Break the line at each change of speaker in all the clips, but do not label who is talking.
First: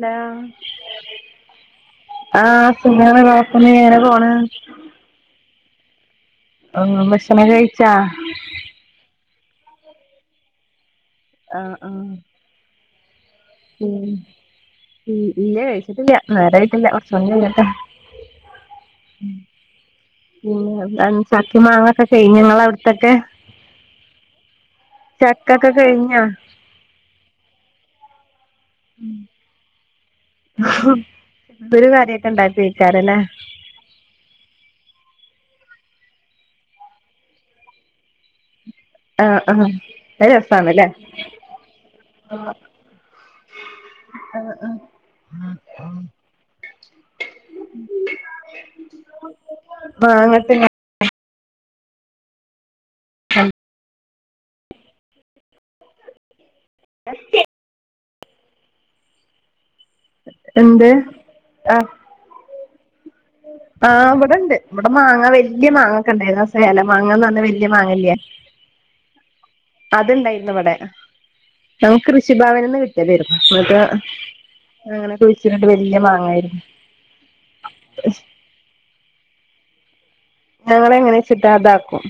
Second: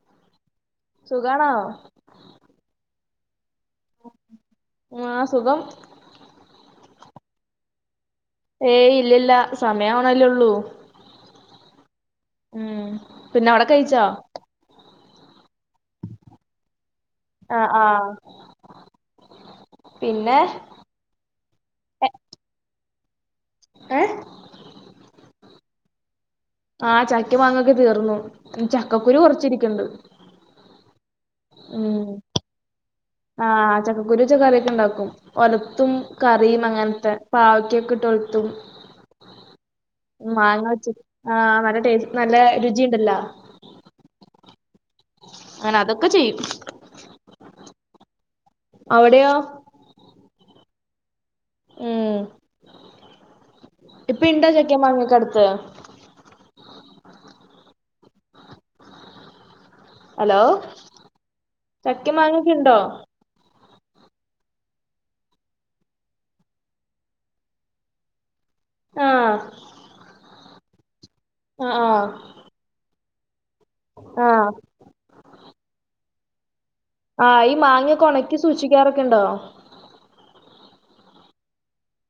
ലാ
സുഖാണോ?
ആഹ് സുഖാണ് കുഴപ്പൊന്നുമില്ല ഇങ്ങനെ പോണൂ
ആഹ് സുഖം
ആഹ് ഭക്ഷണം കഴിച്ചാ?
ഏയ് ഇല്ലില്ല സമയാവണല്ലേ ഉള്ളൂ.
ആഹ് ആഹ്
ഉം പിന്നെ അവിടെ
ഹ്മ്മ്
കഴിച്ചോ
ഹ്മ്മ് ഇല്ല കഴിച്ചിട്ടില്ല നേരായിട്ടില്ല [unintelligible] കേട്ടാ
ആഹ്
[unintelligible]
ആഹ് പിന്നെ
ആഹ് ചക്കിം മാങ്ങൊക്കെ കഴിഞ്ഞോ ഇങ്ങളവ്ട്ത്തൊക്കെ
ഏഹ്
കക്കെ കഴിഞ്ഞോ
ആഹ് ചക്കിം മാാങ്ങൊക്കെ തീർന്നു. ചക്കക്കുരു കൊറച്ചിരിക്ക്ണ്ട്
[inaudible] ഇതൊരു
ഉം
കാര്യായിട്ട് ഇണ്ടാക്കുയെക്കാരംല്ലേ
ആഹ് ചക്കുരു വെച്ച കറിയൊക്കെ ഇണ്ടാക്കും ഒലത്തും കറിം അങ്ങൻത്തെ പാവക്കൊക്കെ ഇട്ട് ഒൽത്തും
ആഹ് ആഹ് അത്
മാങ്ങ
രസാണല്ലേ
വെച്ച് ആഹ് നല്ല ടേസ്റ്റ് നല്ല രുചിയുണ്ടല്ലോ
ആഹ്
അങ്ങനെ
ആഹ്
അതൊക്കെ
[inaudible]
ചെയ്യും
[inaudible]
അവിടെയോ
[unintelligible]
ഏഹ്, [inaudible] ഇപ്പം ഇണ്ടോ ചക്കേം മാങ്ങക്കെ അടുത്ത്
[inaudible]
ഹലോ
എന്ത് ആഹ്
ചക്കിം മാങ്ങൊക്കെ ഇണ്ടോ
ആഹ് ഇവടെണ്ട്. ഇവിടെ മാങ്ങ വല്യ മാങ്ങക്കെണ്ടായിരുന്നു ആഹ് സേലം മാങ്ങന്ന് പറഞ്ഞ വല്യ മാങ്ങല്ലേ
ആഹ്
അത്ണ്ടായിരുന്നു ഇവടെ
ആഹ്
നമുക്ക്
ആഹ്
കൃഷിഭവന്ന്ന് കി [unintelligible] ഇങ്ങട്ട്
ആഹ്
അങ്ങനെ കുഴിച്ചിട്ട് വല്യ മാങ്ങായിരിക്കും
ആഹ് ഈ മാങ്ങക്കെ ഓണക്കി സൂക്ഷിക്കാറൊക്കെ ഇണ്ടോ
ഞങ്ങളെങ്ങനെച്ചിട്ടാതാക്കും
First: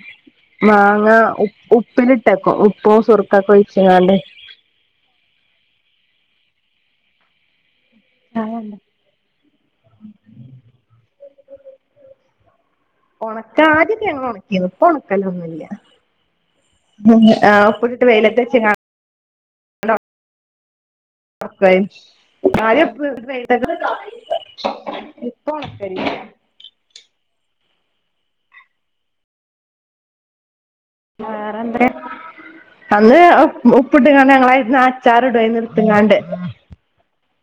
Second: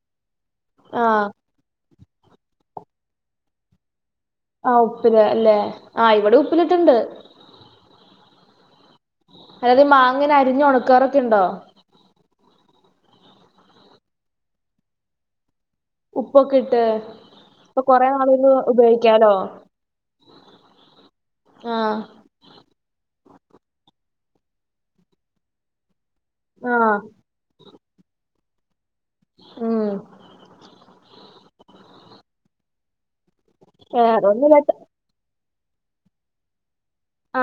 മാങ്ങ
ആഹ്
ഉ ഉപ്പിലിട്ടെക്കും ഉപ്പും സുറുക്കൊക്കെ ഒഴിച്ച്കാണ്ട്
ആഹ് ഉപ്പില് അല്ലെ ആ ഇവടെ ഉപ്പിലിട്ട്ണ്ട്.
ആഹ്
അതായത് ഈ മാങ്ങനെ അരിഞ്ഞ് ഒണക്കാറൊക്കെ ഇണ്ടോ
ഒണക്കാ ആദ്യക്കെ ണങ്ങള് ഒണക്കിന്നു ഇപ്പ ഒണക്കലൊന്നുല്ല
ഉപ്പൊക്കെ ഇട്ട്,
ആ
അപ്പൊ
ഉപ്പിലിട്ട്
കൊറെേ
വെയിലത്ത്
നാളുകള്
വെച്ച്ങ്ങാണ്ട്
ഉപയോഗിക്കാലോ ആഹ്
[unintelligible] ആദ്യം [unintelligible] ഇപ്പ ഒണക്കലില്ല.
ആഹ് ഹ്മ്മ്
വേറെന്തെ, അന്ന് ഉ ഉപ്പ്ട്ട് കാണ്ട്
വേറൊന്നുല്ലാത്ത
ഞങ്ങളായിരുന്ന ച്ചാറിടെന്നു ഇട്ത്ത് കാണ്ട്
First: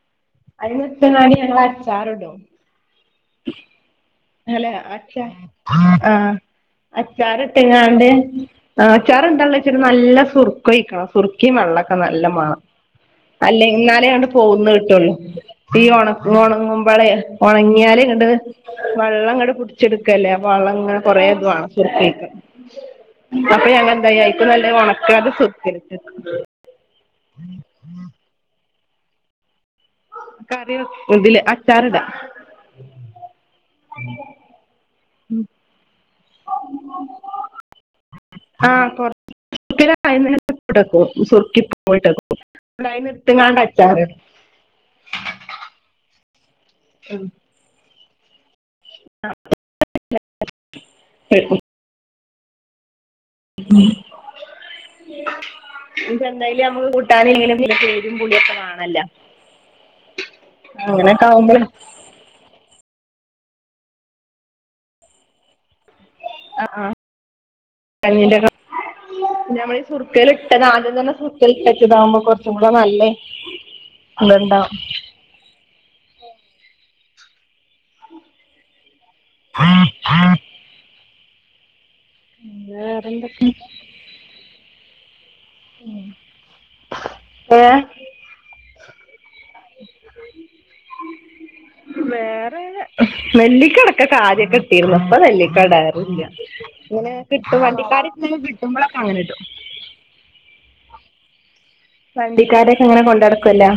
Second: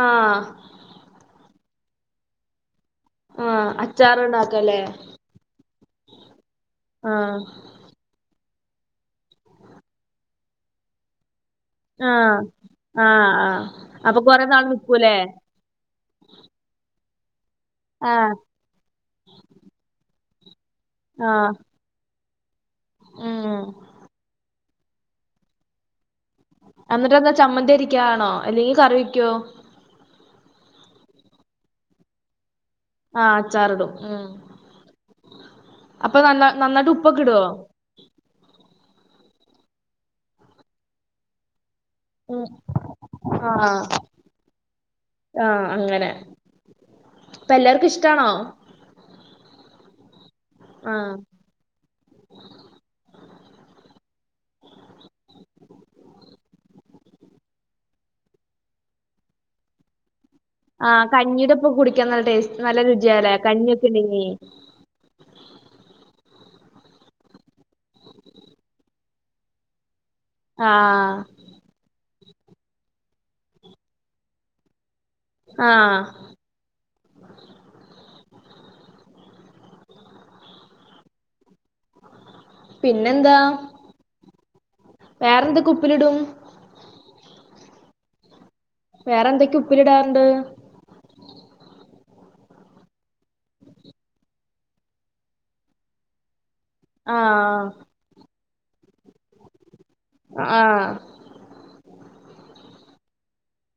ആഹ്
അയിന്ന് ഇട്ത്ത്കാണ്ട് ഞങ്ങളച്ചാറിടും.
ആഹ് അച്ച്
അല്ല അച്ചാ ആഹ്
ആഹ്
അച്ചാറ്ട്ട്കാണ്ട് ആഹ് അച്ചാറെന്താള്ളെച്ചാല് നല്ല സുർക്കൊഴിക്കണം സുർക്കി വെള്ള ള്ളം നല്ല
ആഹ്
മാണം
ആഹ് ആഹ്
അല്ലെ ഇന്നാലേ
അപ്പൊ
ആണ്ട്
കൊറേ നാള്
പോവ്ന്ന് കിട്ടൊള്ളൂ.
നിക്കൂലേ
ഈ ഒണ ഒണങ്ങുമ്പളേ ഒണങ്ങിയാല് ഇങ്ങട്ട്
ആഹ്
വള്ളങ്ങട്ട് പുടിച്ചെടുക്കല്ലേ അപ്പം വള്ളങ്ങനെ കൊറേ
ആഹ്
ഇതൊവാ സുറുക്കൊയിക്കണം.
ഉം
അപ്പൊ ഞങ്ങളെന്തായിഏറ്റം നല്ലെ ഒണക്കാതെ [unintelligible]
അന്നിട്ടെന്താ ചമ്മന്തിയരിക്കാണോ അല്ലെങ്കി കറിവെക്കോ
കറി വെക്ക് ഇതില് അച്ചാറിടാ
ആഹ് അച്ചാറിടും ഹ്മ്മ്. അപ്പൊ നന്നാ നന്നായിട്ട് ഉപ്പൊക്കെ ഇടോ
ആഹ് [unintelligible] സുർക്കി [unintelligible] പിന്നെ അയിന്ന് ഇട്ത്ത്ക്കാണ്ട്
ആഹ്
അച്ചാറിടും.
ആഹ് അങ്ങനെ
ആഹ്
ഇപ്പല്ലാർക്കും ഇഷ്ട്ടാണോ ആഹ്
ശബ്ദം ക്ലിയർ അല്ല ഉം ഇഞ്ഞ് ഇപ്പെന്തായാലും ഞമ്മക്ക് കൂട്ടാനെ അയ്ന് [inaudible] എരിം പുളിയൊക്കെ വാണല്ലോ
ആഹ്
ആവുമ്പള്
കഞ്ഞീടൊപ്പം കുടി ക്ക്യാൻ നല്ല ടേസ്റ്റ് നല്ല രുചിയാലേ കഞ്ഞിയൊക്കെ ഇണ്ടെങ്ങി
ആഹ് കഞ്ഞീന്റെ [inaudible] പിന്നമ്മള് സുർക്കേല്‌ട്ടത് ആദ്യം തന്നെ
ആഹ്
സുർ ക്കേല്ട്ടച്ചതാവുമ്പോ കൊറച്ചും കൂടെ നല്ല ഇത്ണ്ടാ
ആഹ്
ഉം ഉം
പിന്നെന്താ
വേറെന്തൊക്കെ
വേറെന്തെക്കെ ഉപ്പിലിടും
ഏഹ്
വേറെന്തെക്കെ ഉപ്പിലിടാറ്ണ്ട്
വേറെ നെല്ലിക്കടക്കൊക്കെ ആദ്യക്കെട്ടീര്ന്നു ഇപ്പ നെല്ലിക്ക ഇടാറില്ല്യ ഇങ്ങനെ കിട്ടും
ആഹ്
വണ്ടിക്കാരര്ത്ത്ന്നൊക്കെ കിട്ടുമ്പളങ്ങനെടും.
ആഹ്
വണ്ടിക്കാരൊക്കെ ഇങ്ങനെ കൊണ്ടടക്കൊല്ലോ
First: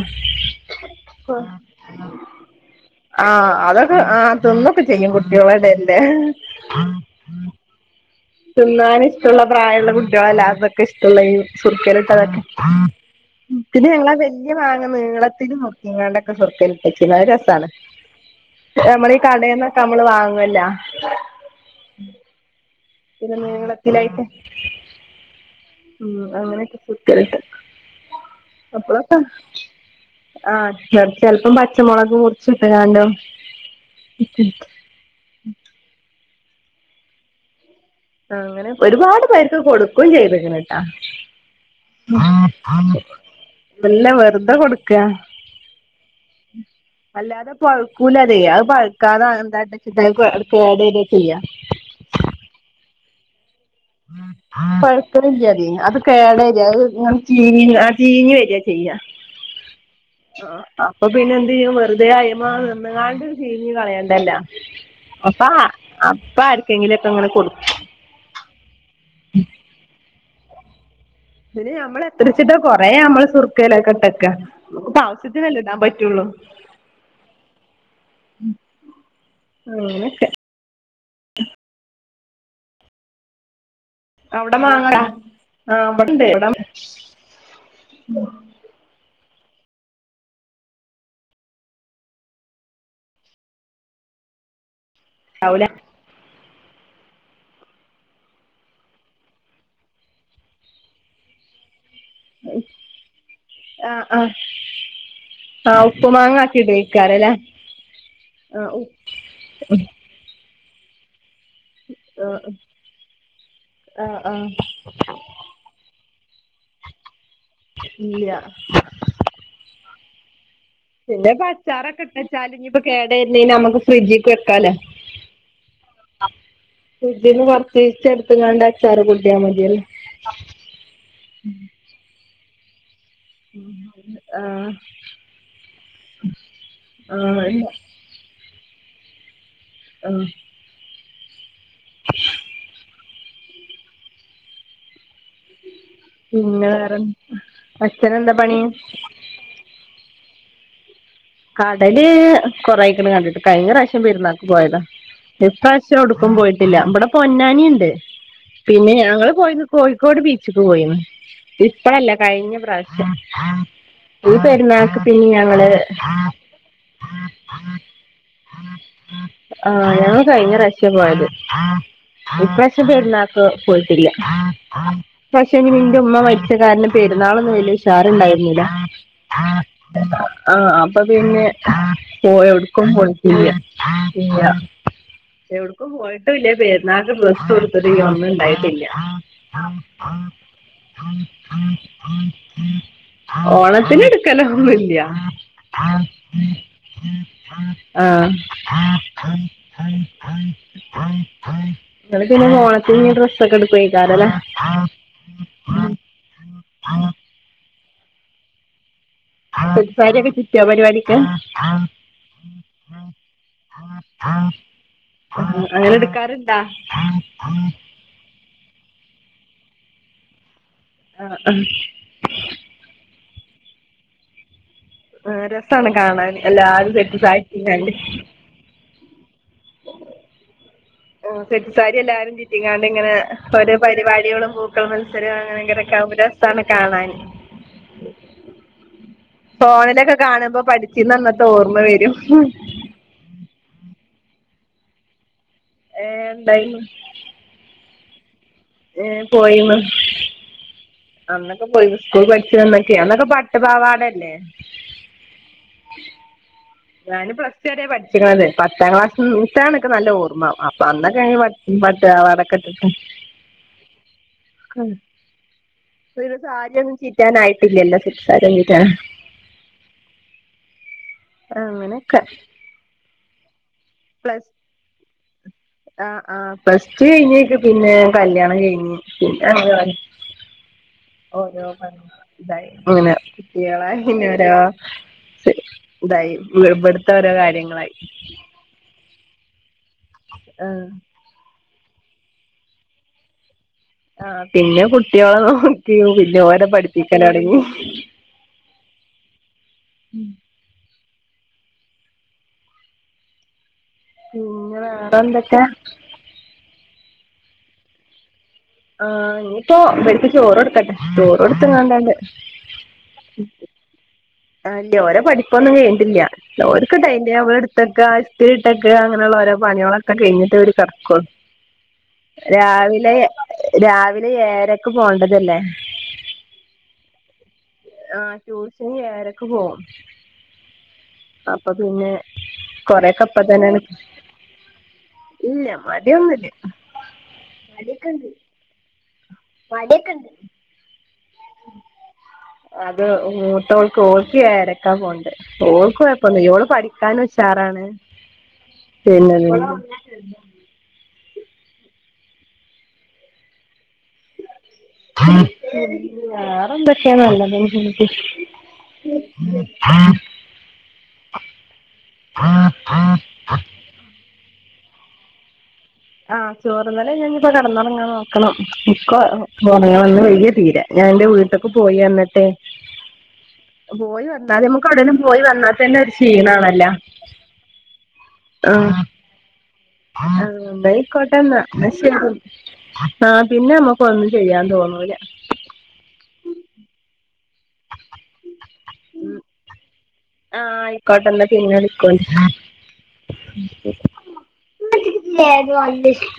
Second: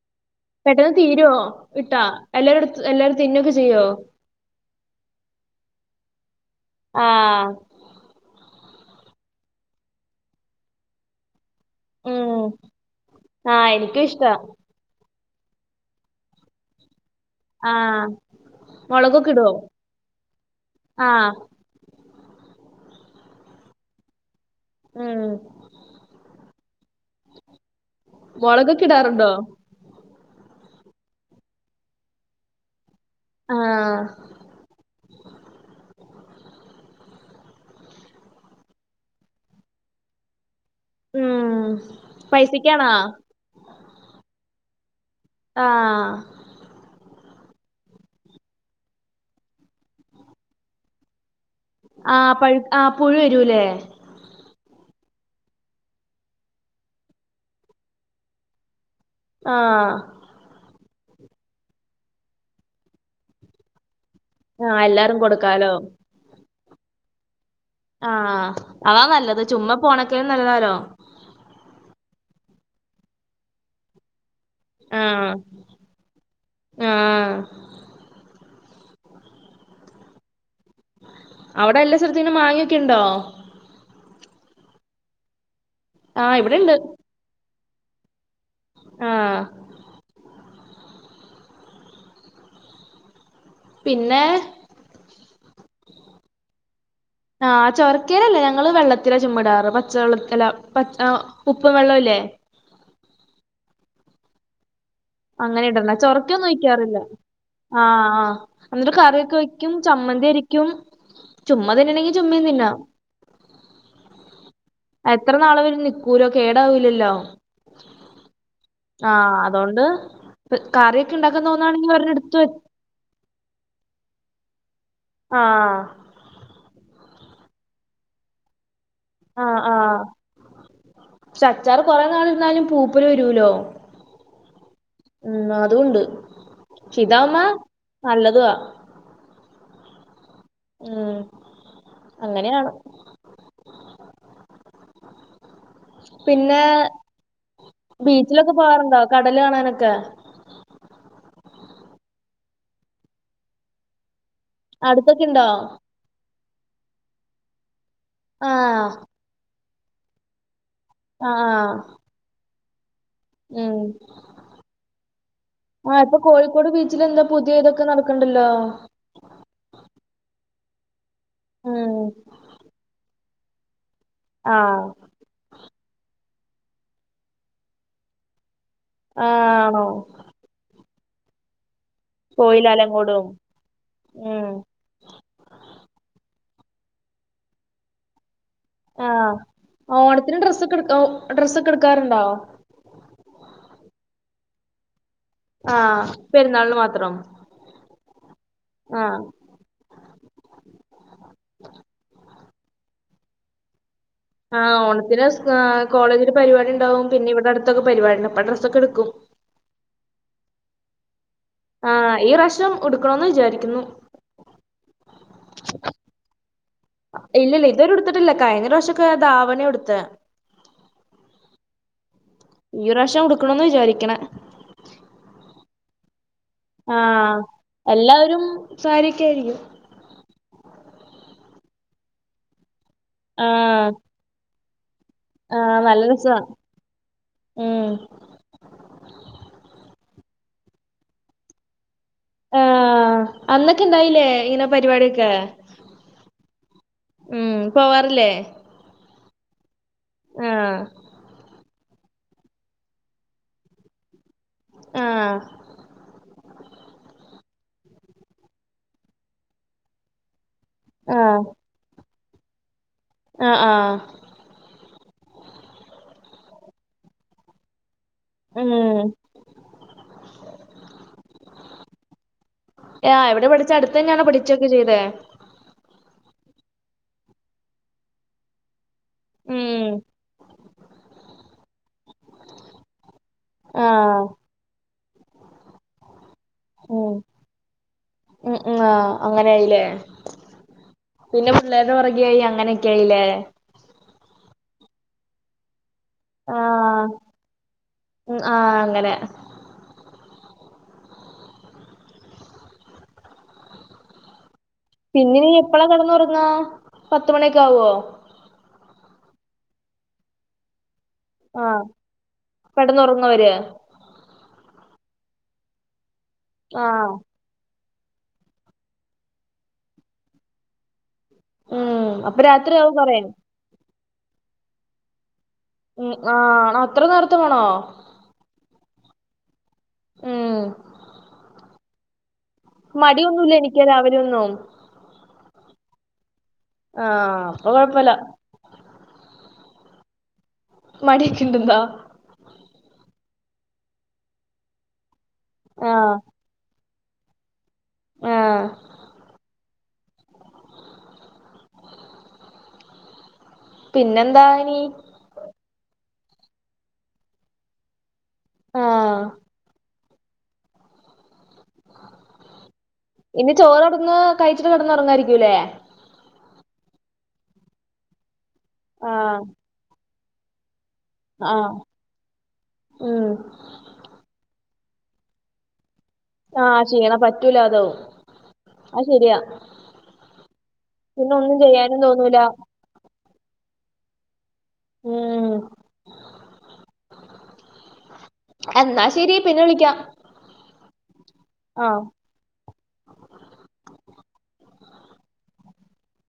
പെട്ടെന്ന് തീരുവോ ഇട്ടാ എല്ലാരും ഇട്ത് എല്ലാരും
ആ
തിന്നൊക്കെ ചെയ്യോ
അതൊക്കെ ആ തിന്നൊക്കെ ചെയ്യും കുട്യോളെ എടേല്ലെ
ആഹ്
തിന്നാൻ ഇഷ്ടള്ള പ്രായള്ള കുട്ട്യോളല്ലേ അതൊക്കെ ഇഷ്ടള്ളത് സുർക്കേല്ട്ടതെക്കെ
ഉം ആഹ്
പിന്നെ
എനിക്കും
ഞങ്ങളാ ആ
ഇഷ്ടാ.
വല്യ മാ ങ്ങ നീളത്തില് മുറിച്ച്ങ്ങാണ്ടക്കെ സുർക്കേല്ട്ടച്ചീന്നു അത് രസ് സാണ്
ആഹ്.
നമ്മളീ
മൊളകൊക്കെ ഇടുവോ?
കടേന്നൊക്കെ നമ്മള് വാങ്ങൊല്ലോ
ആഹ്.
ഇച്ചിരി നീളത്തിലായിട്ട്
ഉം.
ഉം അങ്ങനൊക്കെ സുർക്കേലിട്ടക്കും
മൊളകെക്കെ ഇടാറുണ്ടോ
ആഹ് ചെർ ചെലപ്പം പച്ച മൊളക് മുറിച്ച്ട്ട്ങാണ്ടും
ആഹ്
അങ്ങനെ ഒരുപാട് പേർക്ക് കൊടുക്കും ചെയ്ത്ക്ക്ണ്
ഉം. പൈസക്കാണോ?
ആഹ് ശരി അല്ല വെറ്തെ കൊടുക്ക
ആഹ്
അല്ലാതെ പഴുക്കൂലതേ അത് പഴ്ക്കാതേ എന്താട്ടച്ച്ട്ടാ അത് അത് കേട് വരാ ചെയ്യാ
ആഹ് പഴ് ആ പുഴു വരൂലേ
പഴുക്ക്ണില്ല്യതേ അത് കേടരാ അത്ങ്ങനെ ചീഞ്ഞ്ങ്ങ ആ ചീഞ്ഞ് വരാ ചെയ്യാ
ആഹ്
ആ അപ്പ പിന്നെ എന്ത് ചെയ്യും വെറുതെ അയ്മ നിന്ന്ങ്ങാണ്ട് ചീഞ്ഞ് കളയണ്ടല്ലാ
ആഹ് എല്ലാരും
അപ്പാ
കൊടുക്കാലോ.
അപ്പ ആര്ക്കെങ്കിലും ഒക്കെ ഇങ്ങനെ കൊട്
ആഹ് അതാ നല്ലത് ചുമ്മാ പോണെക്കായും നല്ലതാലോ
പിന്നെ ഞമ്മള് എത്രച്ച്ട്ടാ കൊറേ ഞമ്മള് സുർക്കേലൊക്കെ ഇട്ടക്കാ നമുക്ക് പ്പ
ആഹ്.
ആവശ്യത്തിനല്ലേ ഇടാൻ പറ്റുള്ളൂ
ആഹ്.
ഉം അങ്ങനെക്കെ
അവടെ എല്ലാ സ്ഥലത്തീനും മാങ്ങയൊക്കെണ്ടോ
അവടെ മാങ്ങ ആ ഇബടെണ്ട്
ആഹ് ഇവിടെണ്ട്. ആഹ് പിന്നെ
ആവൂലേ
ശബ്ദം ക്ലിയർ അല്ല ആ ചൊരക്കേലല്ലേ ഞങ്ങള് വെള്ളത്തിലാ ചുമ്മാ ഇടാറ് പച്ചവെള്ള അല്ല പച് ആ ഉപ്പും വെള്ളംല്ലേ
ആഹ ആഹ
അങ്ങനെ ഇടന്ന ചൊറക്കൊന്നും ഒഴിക്കാറില്ല ആഹ ആ
ആഹ് ഉ
എന്നിട്ട് കറിയൊക്കെ ഒ ചമ്മന്തി അരക്കും ചുമ തിന്നെണെങ്കിൽ ചുമ തിന്ന
ആഹ ആഹ
എത്ര നാളെ വര നിക്കൂലോ കേടാവിലല്ലോ?
ഇല്ല
ആഹ് അതുകൊണ്ട് കറിക്കെ
പിന്നെ
ഉണ്ടാക്കാൻ
ഇപ്പ
തോന്നാണെങ്കിൽ
അച്ചാറൊക്കെ
ഒരണ്ണം എടുത്ത് വെ
ഇട്ടച്ചാല് ഇനിയിപ്പോ കേട് വര്ണീന് ഞമ്മക്ക് ഫ്രിഡ്ജിക്ക് വെക്കാലെ
ആഹ
ഫ്രീഡ്ജ്ന്ന് കൊർചീചെട്ത്ത് ടത്താങ്ങാണ്ട് അച്ചാറ് കുട്ടിയാൽ
ആഹ്
മതിയല്ലോ?
കൊറെനാൾഇര്ന്നാലും പൂപ്പല് വരു ലോ
ആഹ്
ഉം അതുണ്ട്
ആഹ് അയ്ല്ല
നല്ലതുവാ
ഉം
ഉം അങ്ങനെയാണ്. പിന്നെ
അച്ഛനെന്താ
ബീച്ചിലൊക്കെ
പണി
പോവാറുണ്ടോ കടല് കാണാനൊക്കെ?
കടല് കൊറായിക്കണ കണ്ടിട്ട് കയ്ഞ്ഞ പ്രാവശ്യം പെരുന്നാക്ക് പോയതാ
അടുത്തൊക്കെ
ഇ
ഇണ്ടോ?
പ്രവശ്യ എവടുക്കും പോയിട്ടില്ല ഇവടെ പൊന്നാനിണ്ട്
ആഹ്
പിന്നെ ഞങ്ങള് പോയി നി കോഴിക്കോട് ബീച്ചക്ക് പോയിന്ന്
ആഹ്
ഇപ്പഴല്ല കഴിഞ്ഞ പ്രാവശ്യം
ഉം
ഈ പെരുന്നാൾക്ക് പിന്നെ ഞങ്ങള്
ആഹ് ഇപ്പൊ കോഴിക്കോട് ബീച്ചിൽ എന്താ പുതിയ ഇതൊക്കെ നടക്കണ്ടല്ലോ?
ആഹ ഞാൻ കഴിഞ്ഞ പ്രാവശ്യ പോയത്
ഉം
ഈ പ്രവശ്യ പെരുന്ന പോയിട്ടില്ല
ആഹ്
പക്ഷെ ഇന്റെ ഉമ്മ മരിച്ച കാരണം പെരുന്നാളൊന്നും വലിയ ഉഷാറണ്ടായിരുന്നില്ല ആ
ആണോ
ആ അപ്പൊ പിന്നെ ആ പോയി
പോയില്ലാലെ
എടുക്കും
അങ്ങോടും
പോയിട്ടില്ല ഇല്ല
ഉം
എവിടക്കും പോയിട്ടും ഇല്ല പരുന്നാക്ക് ഡ്രസ് എട്ത്തിട്ടില്ല ഒന്നും ഉണ്ടായിട്ടില്ല. [inaudible]
ആഹ് ഓണത്തിന് ഡ്രസ്സൊക്കെ എടുക്ക ഓ ഡ്രസ്സൊക്കെ എടുക്കാറുണ്ടോ
ഓണത്തിന് എടുക്കല ഒന്നുംല്ല
ആഹ് പെരുന്നാളിന് മാത്രം
ആഹ
ആഹ്
നിങ്ങൾ പിന്നെ ഓണത്തി ഡ്രസ്ക്കെ എടുക്കു അയ് കാരല്ലേ?
ആ ഓണത്തി ന് കോളേജി പരിപാടി ഉണ്ടാവും പിന്നെഇവിടെ അടുത്തൊക്കെ പരിവാടിണ്ടാകുംഅപ്പൊ ഡ്രസ്സൊക്കെ ടുക്കും
[inaudible] വെപ്പാരെ ഒക്കെ കിട്ടിയോ പരിപാടിക്ക്
ആഹ് ഈ പ്രാവശ്യം ഉടുക്കണോന്ന് വിചാരിക്കുന്നു
അങ്ങനെ എടുക്കാറ്ണ്ടോ?
ഇല്ലില്ല ഇതുവരെ കഴിഞ്ഞ പ്രാവശ്യമൊക്കെ ധാവണിയ ഉടുത്തെ
ആഹ ആഹ
ഈ പ്രാവശ്യം ഉടുക്കണന്ന് വിചാരിക്കണ
ആ രസണ് കാണാൻ എല്ലാരും സെറ്റ് സാരിടുത്താണ്ട്
സാരിക്കെയിരിക്കും
സെറ്റ്സാരി എല്ലാരും ചിറ്റിങ്ങാണ്ട്
ആഹ്
ഇങ്ങനോരോപരിപാടികളും പോ പൂക്കൾ മത്സരം അങ്ങനെരൊക്കെ രസാണ് കാണാൻ
ഉം
ഫോണിലൊക്കെ കാണുമ്പോ പഠിച്ചന്ന് അന്നത്തെ ഓർമ്മ വരും.
ആ അന്നൊക്കെ ഇണ്ടായില്ലേ ഇങ്ങനെ പരിപാടിയൊക്കെ?
ഏ ണ്ടൈനി
ഉം പോവാറില്ലേ?
ഏ പോയിനു
ആഹ്
അന്നൊക്കെ പോയി സ്കൂൾ പഠിച്ചന്നൊക്കെയ് അന്നൊക്കെ പട്ടു പാവാടല്ലേ
ആഹ്
ഞാന് പ്ലസ് റ്റു വരെ പഠിച്ചിക്ക്ണത് പത്താം ക്ലാസ്ത്താണ് ക്ക്‌ നല്ല ഓർമ്മ അപ്പൊ അന്നൊക്കെ പട്ട് പാവാട ഒക്കെ ഇട്ടിട്ട് [unintelligible]
ആഹ ആഹ
ആ [unintelligible] സാരി ഒന്നും ചിറ്റാന് ആയിട്ടില്ലല്ലോ [unintelligible] ചിറ്റ
ഉം
ആഹ അങ്ങനെ ഒക്കെ
ആഹ് എവിടെ പഠിച്ചെ അടുത്തന്നെയാണോ പഠിച്ചൊക്കെ ചെയ്തേ?
ആ ഹ് ആഹ് പ്ലസ് റ്റു കഴിഞ്ഞക്ക് പിന്നെ കല്യാണം കഴിഞ്ഞ് പിന്നെ
ഉം
അങ്ങനായി ഓരോ ഇതായി അങ്ങന കേള
ആഹ്
ഇന്നോരോ ഇതായി
ഉം
ഇപെടുത്തഓരോ കാര്യങ്ങളായി
ഉം ഉ ആ അങ്ങനായിലെ
ആഹ്
പിന്നെ പിള്ളേര്ടെ പുറകെ ആയി അങ്ങനൊക്കെ ആയില്ലെ
ആ പിന്നെ കുട്ടികളെ നോക്കിയു പിന്നെ ഓരെ പഠിപ്പിക്കൽ തൊടങ്ങി [inaudible]
ഉ ആഹ് അങ്ങനെ
പിങ്ങനെ [unintelligible]
പിന്നെ ഇനി എപ്പളാ കെടന്നുറങ്ങാ പത്തുമണിയൊക്കെ ആവൊ
ആഹ ഇനിയിപ്പൊ ഇവർക്ക് ചോറ് കൊടുക്കട്ടെ ചോറ് കൊടുത്ത് കാണ്ട്
കെടന്നൊറങ്ങവരെ [unintelligible]
ആല്ല്യ ഓരെ പഠിപ്പൊന്നും കഴിഞ്ഞിട്ടില്ല്യ ഓര്ക്ക്
ആഹ്
ടൈണ്ടേബിൾ ഇട്ടൊക്കെ ഇസ്ത്രി ഇട്ടൊക്കെ അങ്ങനെയുള്ള ഓരോ പണികളൊക്കെ കഴിഞ്ഞിട്ടേ ഓര് ഒള്ളു അവര് കെടക്കൊള്ളു.
ഉം അപ്പൊ രാത്രിയാവും
രാവിലെ
കൊറേ
രാവിലെ ഏഴരക്ക് പോണ്ടതല്ലേ.
ഉ ആ അത്ര നേരത്തെ പോണൊ
ആഹ് ട്യൂഷന് ഏഴയരക്ക് പോകും
ഉം
അപ്പൊ പിന്നെ കൊറെ ഒക്കെ ഇപ്പൊ
മടിയൊന്നുല്ല
തന്നെ അണ്
എനിക്ക് രാവിലെ ഒന്നും
ഇല്ല മടി ഒന്നൂല്ല
ആഹ് അപ്പൊ കൊഴപ്പില്ല
മടി ഒക്കെ ഉണ്ട്
മടി ഒക്കെ ഇണ്ട്ന്നാ
അത് മൂത്തോൾക്ക്‌ ഓൾക്ക് എഴരക്ക പോണ്ടെ ഓൾക്ക്
ആഹ്
കുഴപ്പൊന്നുല്ല ഓള് പഠിക്കാനും ഉഷാറാണ്
ആഹ്
പിന്നെ
പിന്നെന്താ ഇനീ
വേറെ എന്തൊക്കെ നല്ലത്
ആഹ്
ആഹ് [inaudible]
ഇനി ചോറ്ടന്ന് കഴിച്ചിട്ട് കെടന്ന് ഉ റങ്ങായിരിക്കൂല്ലേ
ആഹ് ചോറ്ന്നല് കഴിഞ്ഞാൽ ഇഞ്ഞ് ഇപ്പൊ കിടന്നുറങ്ങാൻ നോക്കണം ഇക്കൊ
ആഹ്
ഉറങ്ങണം ഇന്ന് വയ്യ തീരെ ഞാൻന്റെ വീട്ട്ക്ക്
ആഹ്
പോയി വന്നിട്ടെ
ഉം
പോയി വന്നാൽ നമുക്ക് എവിടേലും പോയി വന്നാ തന്നെ ഒരു
ആഹ്
ക്ഷീണാണല്ല
ക്ഷീണം പറ്റൂല അതാവും
ആഹ്
അത് ശരിയാ
ആഹ്
പിന്നെ
ന്നായിക്കോട്ടെ
ഒന്നും
എന്നാ
ചെയ്യാനും
ശരി
തോന്നൂല
ആഹ പിന്നെ നമ്മുക്ക് ഒന്നും ചെയ്യാൻ തോന്നൂല
ഉം എന്നാ ശരി പിന്നെ വിളിക്കാം
ആഹ ആയിക്കോട്ടെന്ന പിന്നെ
ആഹ്
വിളിക്കോണ്ടി അ [inaudible] ഇമ്മച്ചി [unintelligible]